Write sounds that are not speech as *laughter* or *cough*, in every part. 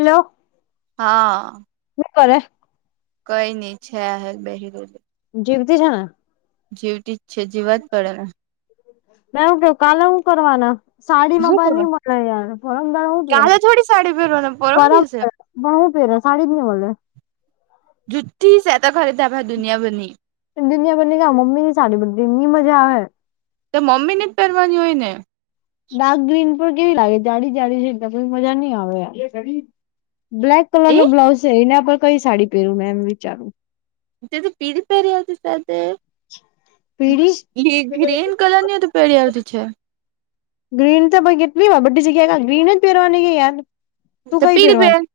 Hello હા હું કરે કઈ નઈ છે *inaudible* હ બરો જીવતી જાણા જીવતી જ છે જીવવા જ પડેને મે એવું કેવ કાલે હું કરવાના સાડી માં હું પણ કરું નહી મળે યાર પરમંગણા પે કાલે થોડી સાડી પહેરવાને પરમ પર દિવસે બહું સાડી દ જુઠી છેેતા ખરે ત ભાઈ દુનિયા બની દુનિયા બને ક મમ્મી ની સાડી બધી એની મજા આવે તો મમ્મી ને જ પહેરવાની હોય ને ડાર્ક ગ્રીન પર કેવી લાગે જાડી જાડી છે એ કોઈ મજા નહી આવે બ્લેક કલર એ નો બ્લાઉઝ સેરીને આપણે કઈ સાડી પહેરું ને એમ વિચારું જે તો પીધપર છે છે તે પીળી એ ગ્રીન કલર ની તો પેહરી આવતી છે ગ્રીન કેટલી બડી જગ્યા જ પહેરવાની કે યાર તું તો કઈ પીડી પેન પહેરવાની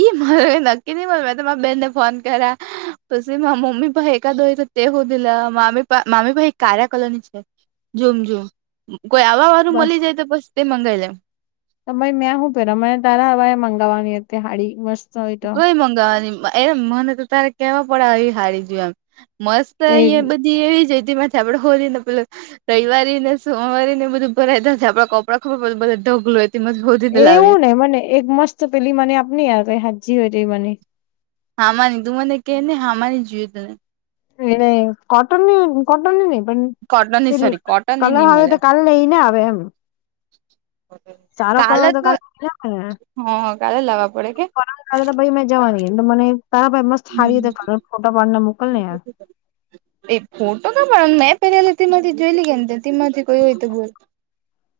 ઈ મારે નક્કી ની મળે બેનને ફોન કર્યા પછી મમ્મી પાઈ એકાદોરી તો તે હોદી દિલ મામી ભાઈ કાર્યા કલની છે જોમ જોમ કોઈ આવા વાળું બસ મળી જાય તો બસ તે મંગાવી લેમ ભાઈ મેં શું પેરા મને તારા હવા મંગાવવાની હતી હાડી મસ્ત હોય તો કોઈ મગાવવાની એમ મને તો તારે કેવા પડે આવી હારી જો એમ મસ્ત તે અહંયા બધી એવી જ હતી માંથી આપડે હોલીને પે રવિવારીને, સોમવારેને બધું ભરાયતા, આપણા કપડા ખુબ બધું બધા ઢગલો જ એવુંને, મને એક મસ્ત પેલી મને આપણી યાર કઈ હાચી વાત મને હામાની તું મનેકકે ને, હામાની જોયએ તને એ કોટનની, કોટનની નહી પણ કોટનની પેલી સોરી કોટનની કલા નહી આવે, મળે તો કાલે લઈને આવે એમ સારો કલર હોય, તો કાલે લઈ આવ હેને હહ કાલે લાવા પડે કે પરમ દિવસે મેં જવાની, મને તારા મસ્ત હારીતે ફોટો પાડીને મોકલને યાર એક ફોટો પાડ, મેં પેહરેલા તેમાંથી જોઈલે કે ને, તેમાંથી કોઈ હોય, તો બોલ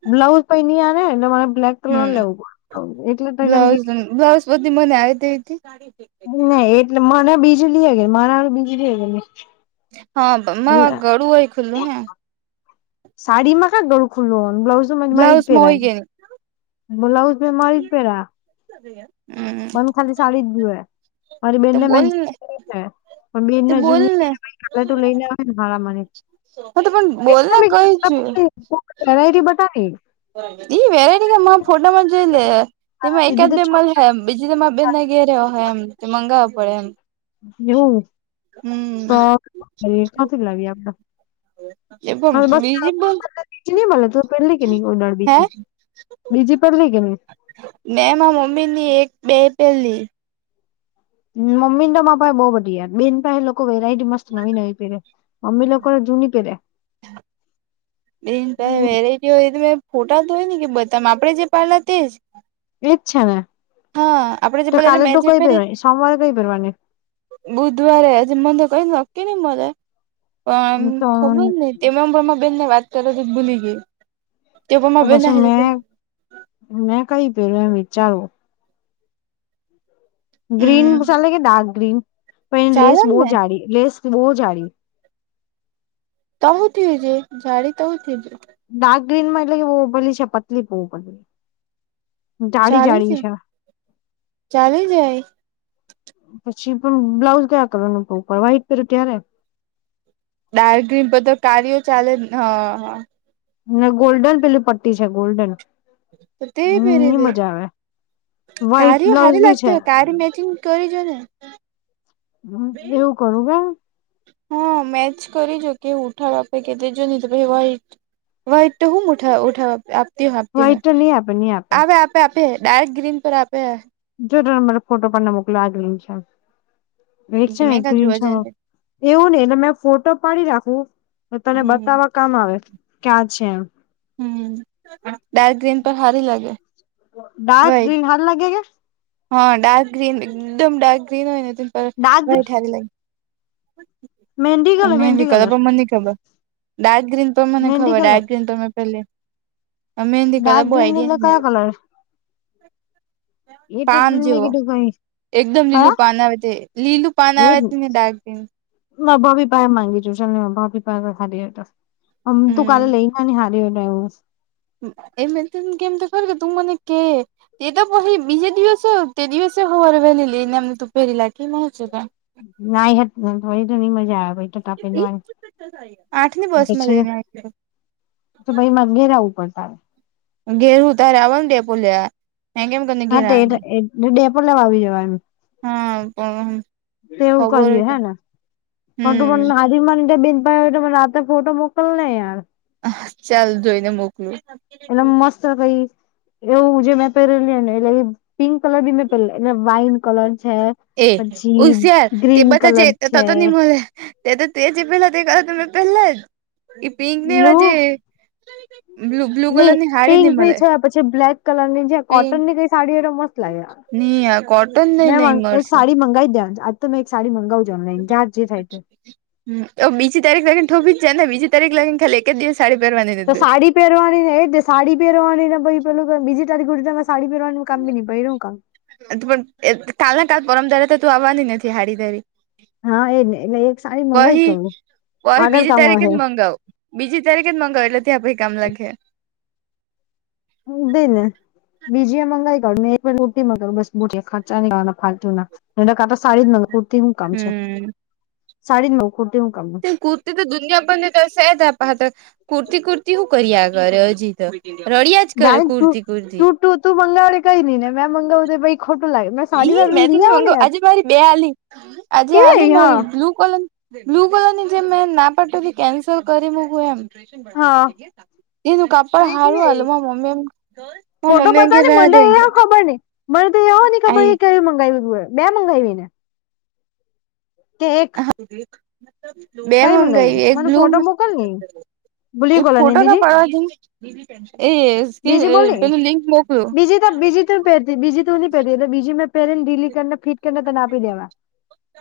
બ્લાઉઝ પહી નહીં આવે, મારે બ્લેક કલર લેવું પડે એટલે થને બસ સુધી મને આવી હતી. ના એટલે મને બીજળ હગે. મારા બીજળી હગેલી હા, બમ્મા ગળું હોય ખુલ્લું હે. સાડીમાં ક દોલ ખોલ હું બ્લાઉ મે વાઈટ બ્લાઉઝમાં પેહરા. હોય કે બ્લાઉઝ મારી જ પહેરા. *inaudible* પણ ખાલી સાાડી જ જોય મારી તો બેનને બોલ પણ ને બેન તે બોલ ને જુનીટું લઈને, હા તો પણ બોલ ને કઈ *unintelligible* આવેને મામાં છ *unintelligible* એ વેરાયટી કે ફોટામાં જોઈ લે તારા તેમાં દીદી એકાદ તો બે છો મલે હ બીજી તમે બે ના ઘેર હોય, એમ મંગાવો પડે એમ એવું? તો હમ કાથી લાવીએ આપણે એ પણ બીજી પણ બીજીની મળેલી, તું પહેરલી કે ની દહાડે હે બી બીજી પહેરલી કે ની? મેં મારા મમ્મી ની એક બે પેરલી મ્મીના પાસે બહુ બધી બેન પાય લોકો વેરાયટી મસ્ત નવી નવી પેરે. મમ્મી લોકો જૂની પેહરેે વીડિયો એટલે? ફોટા તો હોયને કે બધામાં આપણે પાડેલ તેજ અચ્છા. આપડે જે તો પેલા એટલે કાલે મેં તો જે કઈ પહેરી પેહવાની, સોમવારે તોઈ પહેરવાની? બુધવારે હજી મ તો કઈ નક્કી નઈ, મને પણ તો ખબર નહીં. એમમા બેનને વાત કરવાની ભૂલી ગઈ તે તો પણમા બેન પછી મેં, મેં કઈ પેહરુ એમ વિચારું *inaudible* ગ્રીન હમ ચાલે કે ડાર્ક ગ્રીન, પણ એની લેસ ચાલે બહુ ને જાડી લેસ, બહુ જાડી તો હ થયો જો જાડી તો હું થયો. ડાર્ક ગ્રીનમાં એટલે કે બહુ ઉપરલી છે પતલી બહુ પરલી જાડી જાડી છે. ચાલી જાય પછી પણ બ્લાઉઝ કયા કલરનું પેહરુ, વ્હાઈટ પેહરુ ત્યારે. ડાર્ક બધુ ચાલેને, હ હ ના ગોલ્ડન પેલી પટ્ટી છે, ગોલ્ડન તો હમ મજા આવે વ્હાઈટ કારીઓ બ્લાઉઝ સારી બી છે લાગતી હોય, કારી મેચિંગ કરીજો ને. હ. એવું કરું કે હા, મેચ કરીજો કે ઉઠા અાપે કે જો ની તો પછી વ્હાઈટ. વ્હાઈટ તો હું ઉઠાવ આપતી આપતી હોય. વ્હાઈટ તો નહી આપે નહી આપે આપેે ડાર્ક ગ્રીન પર આપે જો તમે મને ફોટો પણ મોકલા, આ ગ્રીન છે એક છે ને મેં કા ગ્રીન જોવા છે જ એવું નહ એને મેં ફોટો પાડી રાખવું તને હમ બતાવા કામ આવે કે આ છે એમ હમ ડાર્ક ગ્રીન પર હારી લાગે ડાર્ક વાઈટ ગ્રીન હારી લાગે કે હા ડાર્ક ગ્રીન એકદમ ડાર્ક ગ્રીન હોય ને તો ડાર્ક વાઇટ હારી લાગે મહેંદી કતા કલર મહેંદી *unintelligible* પણ્ કલર મનેની ખબર ડાર્ક ગ્રીન તો મને મહેંદી ખબર કલર ડાર્ક ગ્રીન પર મેં. પેરેલી ડારક ગ્રીન એટલે કયા મલે કલર એ તો પાન તને મેં જેવો કીધું કઈ એકદમ લીલું કયા પાન આવે તે લીલું પાન આવે છે ને ગ્રીન ના ભાભી પાાહે માંગીશું ચાલ ભાભી પાાય તો હાડી તો હમ તુ કાલે લઈને હારી હો ડ્રાઈવર એમ તો મેં કેમ તો ખરી તો તું મને કે એ તો પહિ બીજે દિવસે તે દિવસે હવારે વેલી લઈ ને આવત તું પેરીલે એમાં હુ છે ના હેડ થોડી તો મજા આવે ભહિ તો તાર પેરવાની આઠ ની બસ પછી જઈને તો ભાઈ મારે ઘેરાવું પડતા ઘરે હુ તારે આવનું ડેપો લેવા એમ *inaudible* હા તે ડેપો લેવા આવી જવા હા પણ તેવું ખબર હોય કરીયે તો હે ને પણ તું હમ મન બિનપાઈ મને *unintelligible* ફોટો મોકલ ને યાર હા ચાલ જોઈને મોકલું એટલે મસ્ત કઈ એવું જે મેં પહેરેલી ને એટલે પિંક કલર બી મેં પહેરે એટલે વાઇન કલર છે એ પછી ઉશિયાર તે ગ્રીન બધા જે કલર છે તો નહી મળે તે તો તે જે પેલા દેખા તે પેરેલા જ એ પિંક ને એવા જે બ્લુ બ્લુ કલર નઈ ની હાડી પિંક નહી ની મળે છે પછી બ્લેક કલર ની જે કોટન પિંક ની કઈ સાડીઓ મસ્ત લાગે નહી આ કોટન ની લઈ મેં મરશે એક સાડી મંગાવી દે આજ તો તમે એક મંગાઉજ જે થાય છે હ બીજી તારીખ લગી થોપી જાય ને બીજી તારીખ લગી ખાલી એક જ દિવસ સારી પેરવા દેને તો સાડી પહેરવાની ને એજ ને સાડી પહેરવાની ને પહી પેલું બીજી તારીખ સુધી સાડી કામ બી નહી કામ આ તો પણ કાલના કાલ પરમ દરા તો તું આવવાની નથી હારી પેરી હા એજ ને એટલે એક સાડી મંગાઈ જ પહી કરું પહી આગળ બીજી કામ તારીખે જ આવશે મગાવો બીજી તારીખ જ મગાવે એટલે ત્યાં પહિ કામ લાગે હેને બીજી એ મંગાવાઈ કાઢ એક વાર રોટી મગાવ બસ મુજે ખર્ચા ની કરવાના ફાલતુના નહીતો સારી જ માંગવું કૂરતી શું કામ છે હમ સાડીને મગાવ કરતી હું કામ છે કુર્તી તો દુનિયા પરની તો સે તાર પાહે કુર્તી કુર્તી શું કરીયા કરે આગળ હજી તો રડિયા જ કરે જાણે તું કુર્તી કુર્તી તું તું મંગાવડે કઈ નઈ ને મેં મંગાવ દે ભાઈ ખોટુ લાગે સાડી એઈ વાળું મેં તો લઈ નઈ આવો ને મંગા યાર આજે મારી બે આલી આજે કેવી આલી આવી હા મારી બ્લુ કલર બ્લુ કલર ની જે મે ના પાડ્યું કેન્સલ કરી મુકું એમ હા એ તું કાપડ મને કેવી હારું હાલે આવી માર મમી માર ફોટો મમ્મી એમ કે બતાવ ને રેવાદે મને એ કે ખબર નઈ મને તો એય ખબર આઈ એ કેવી મગાવીય બે મગાવી ને તે એક બે કઈ મંગાવી મગાઈ એક મને બ્લુ ફોટો મોકલ ને બ્લુ એક કલર ની ફોટો ન બીજી પડવો જોઈએ એ એસ બીજી *unintelligible* બોલની પેલું લિંક મોકલો બીજી તો બીજી તું પહેરતી બીજી તું ન પહેતી એટલે બીજી મેં પહેરીને ઢીલી કરી નાખી કે મેં તને આપી દેવા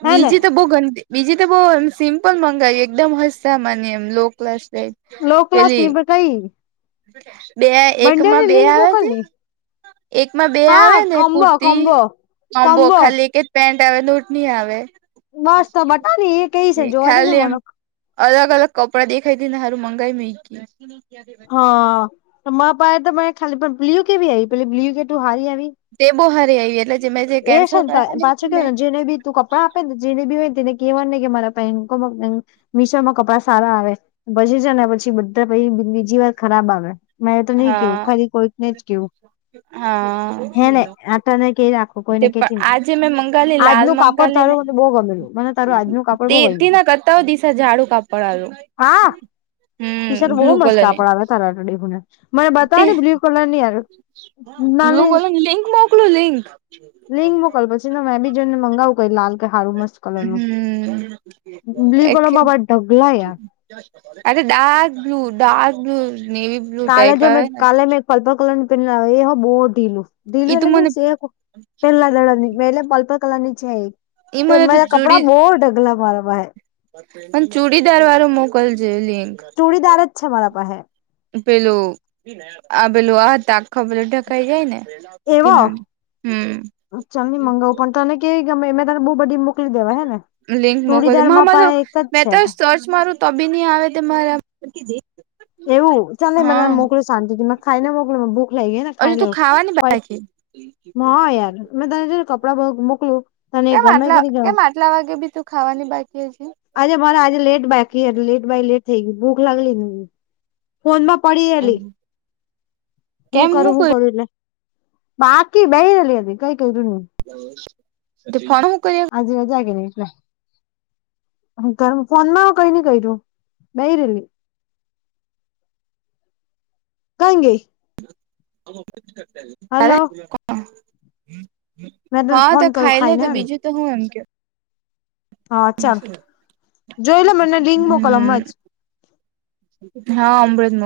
હે ને બીજી તો બહુ ગંદી બીજી તો બહુ એમ સિમ્પલ મંગાવ એકદમ હસતા મને એમ લો ક્લાસ લો ક્લાસ પેલી પણ કઈ બે એક માં બંનેની બે લિંક આવે તે મોકલની એકમાં બે હા આવે ને કોમ્બો કુર્તી કોમ્બો કોમ્બો ખાલી કે પેન્ટ આવે નોટની આવે બસ તો બટાની એ કઈ છે જોવા દે ને ખાલી એમ મને અલગ અલગ કપડા દેખાઈથી ને હારું મંગાઈ મે હા તમાર પાય તો મને ખાલી પણ બ્લ્યુ કેવી આવી પે બ્લ્યુ કેટું હારી આવી તે બહુ હારી આવી એટલે જે મેં જે એ કેન્સલ શું થાય કરાવેલી પાછું હતી કેય ને જેને બી તું કપડાં આપે ને જેને બી હોય ને તેને કેવા નું નહી કે મારા ભાઈ ને કો મંગાઈ મીશોમાં કપડા સારા આવે ભજી જ ને પછી બધા બીજી વાર ખરાબ આવે મે તો નહી કેવું હા ખાલી કોઈકને જ કેવું હા હે ને આટને કેરા કોઈને તે કેતી પણ ના આજે મેં મંગાલી લાલ આજનું કાપડ મંગાલી ને તારું મને બહુ ગમેલું મને તારું આજનું કાપડ બહુ ગમયુ ત દિશા ઝાડુ કાપડવાળું ટી શર્ટ બહુ મસ્ત કાપડ આવ્યો તારા ડેહુ ને મને બતાવ તે ને બ્લુ કલર ની આવ્યો બ્લુ નાની કલર લિંક મોક લું લિંક લિંક મોકલ પછીને મેં બી જોઈને મંગાવું કઈ લાલ હારું મસ્ત કલર નું હમ બ્લુ કલર મારા પાયે ઢગલો યાર અરે dark blue dark blue navy blue કાલે ટાઈપ જો આવે મેં ને કાલે મેં એક પર્પલ કલર ની પહેરી ને આવી એ મને બહુ ઢીલું ઢીલુ છે ઈ તો એટલે મને મીન્સ પેલા દડાની એટલે પલ્પલ કલર ની છે ઈ મેં મને તો મારા કપડા બહુ ઢગલા મારા પાયે અને ચુડીદાર વાળું મોકલજે લિંક ચોરીદાર જ છે મારા પાયે પેલું આ પેલું આ હતા આખા પેલું આ *unintelligible* થઈ જાય ને એવો કેમાં હમ્મ. ચાલ ની મંગાવું પણ તને કેવી ગમે મે તને બહુ બધી મોકલી દેવા હે ને લિંક મોકલજે ન ચુડીદારમાં મળ્યો પણ એક જ મે તો છે સર્ચ મારું તો ભી નહીં આવે તો તમારા, એવું ચાલને મે તને મોકલ શાંતિથી મે ખાઈને મોકલું બધું, લઈ ગયાને હજુ ખાઈ તું લેવું ખાવાની બાકી પહા યાર મેં તને જો કપડા મોકલું. તને કેમ ગમે આટલા કે નહી ગમે કેમ આટલા વાગે ભીતું ખાવાની બાકી હશે. આજે મારા આજે લેટ બેઠી લેટ બાયલેટ થઈ ગઈ ભૂખ લાગલી હતી, મને ફોનમાં પડી એલી હું કરું શું કરું એટલે, બાકી બેરલી અ કંઈ કર્યું નહીં, તો ભાણું કહી હક, આજે જાગે એટલે, તમે ફોનમાં કંઈ નહીં કર્યું બેય રેઈ, કાંઈ નહીં. અરે હલો કોણ, મેં તને ફોન હાતો કરું ખાઈ ખાઈને લોતો, હેને બીજું તો હું એમ કેવ. હા ચાલ જોઇલે મને રીંગનો કલર મોચ. હમ હા અમરેતનો.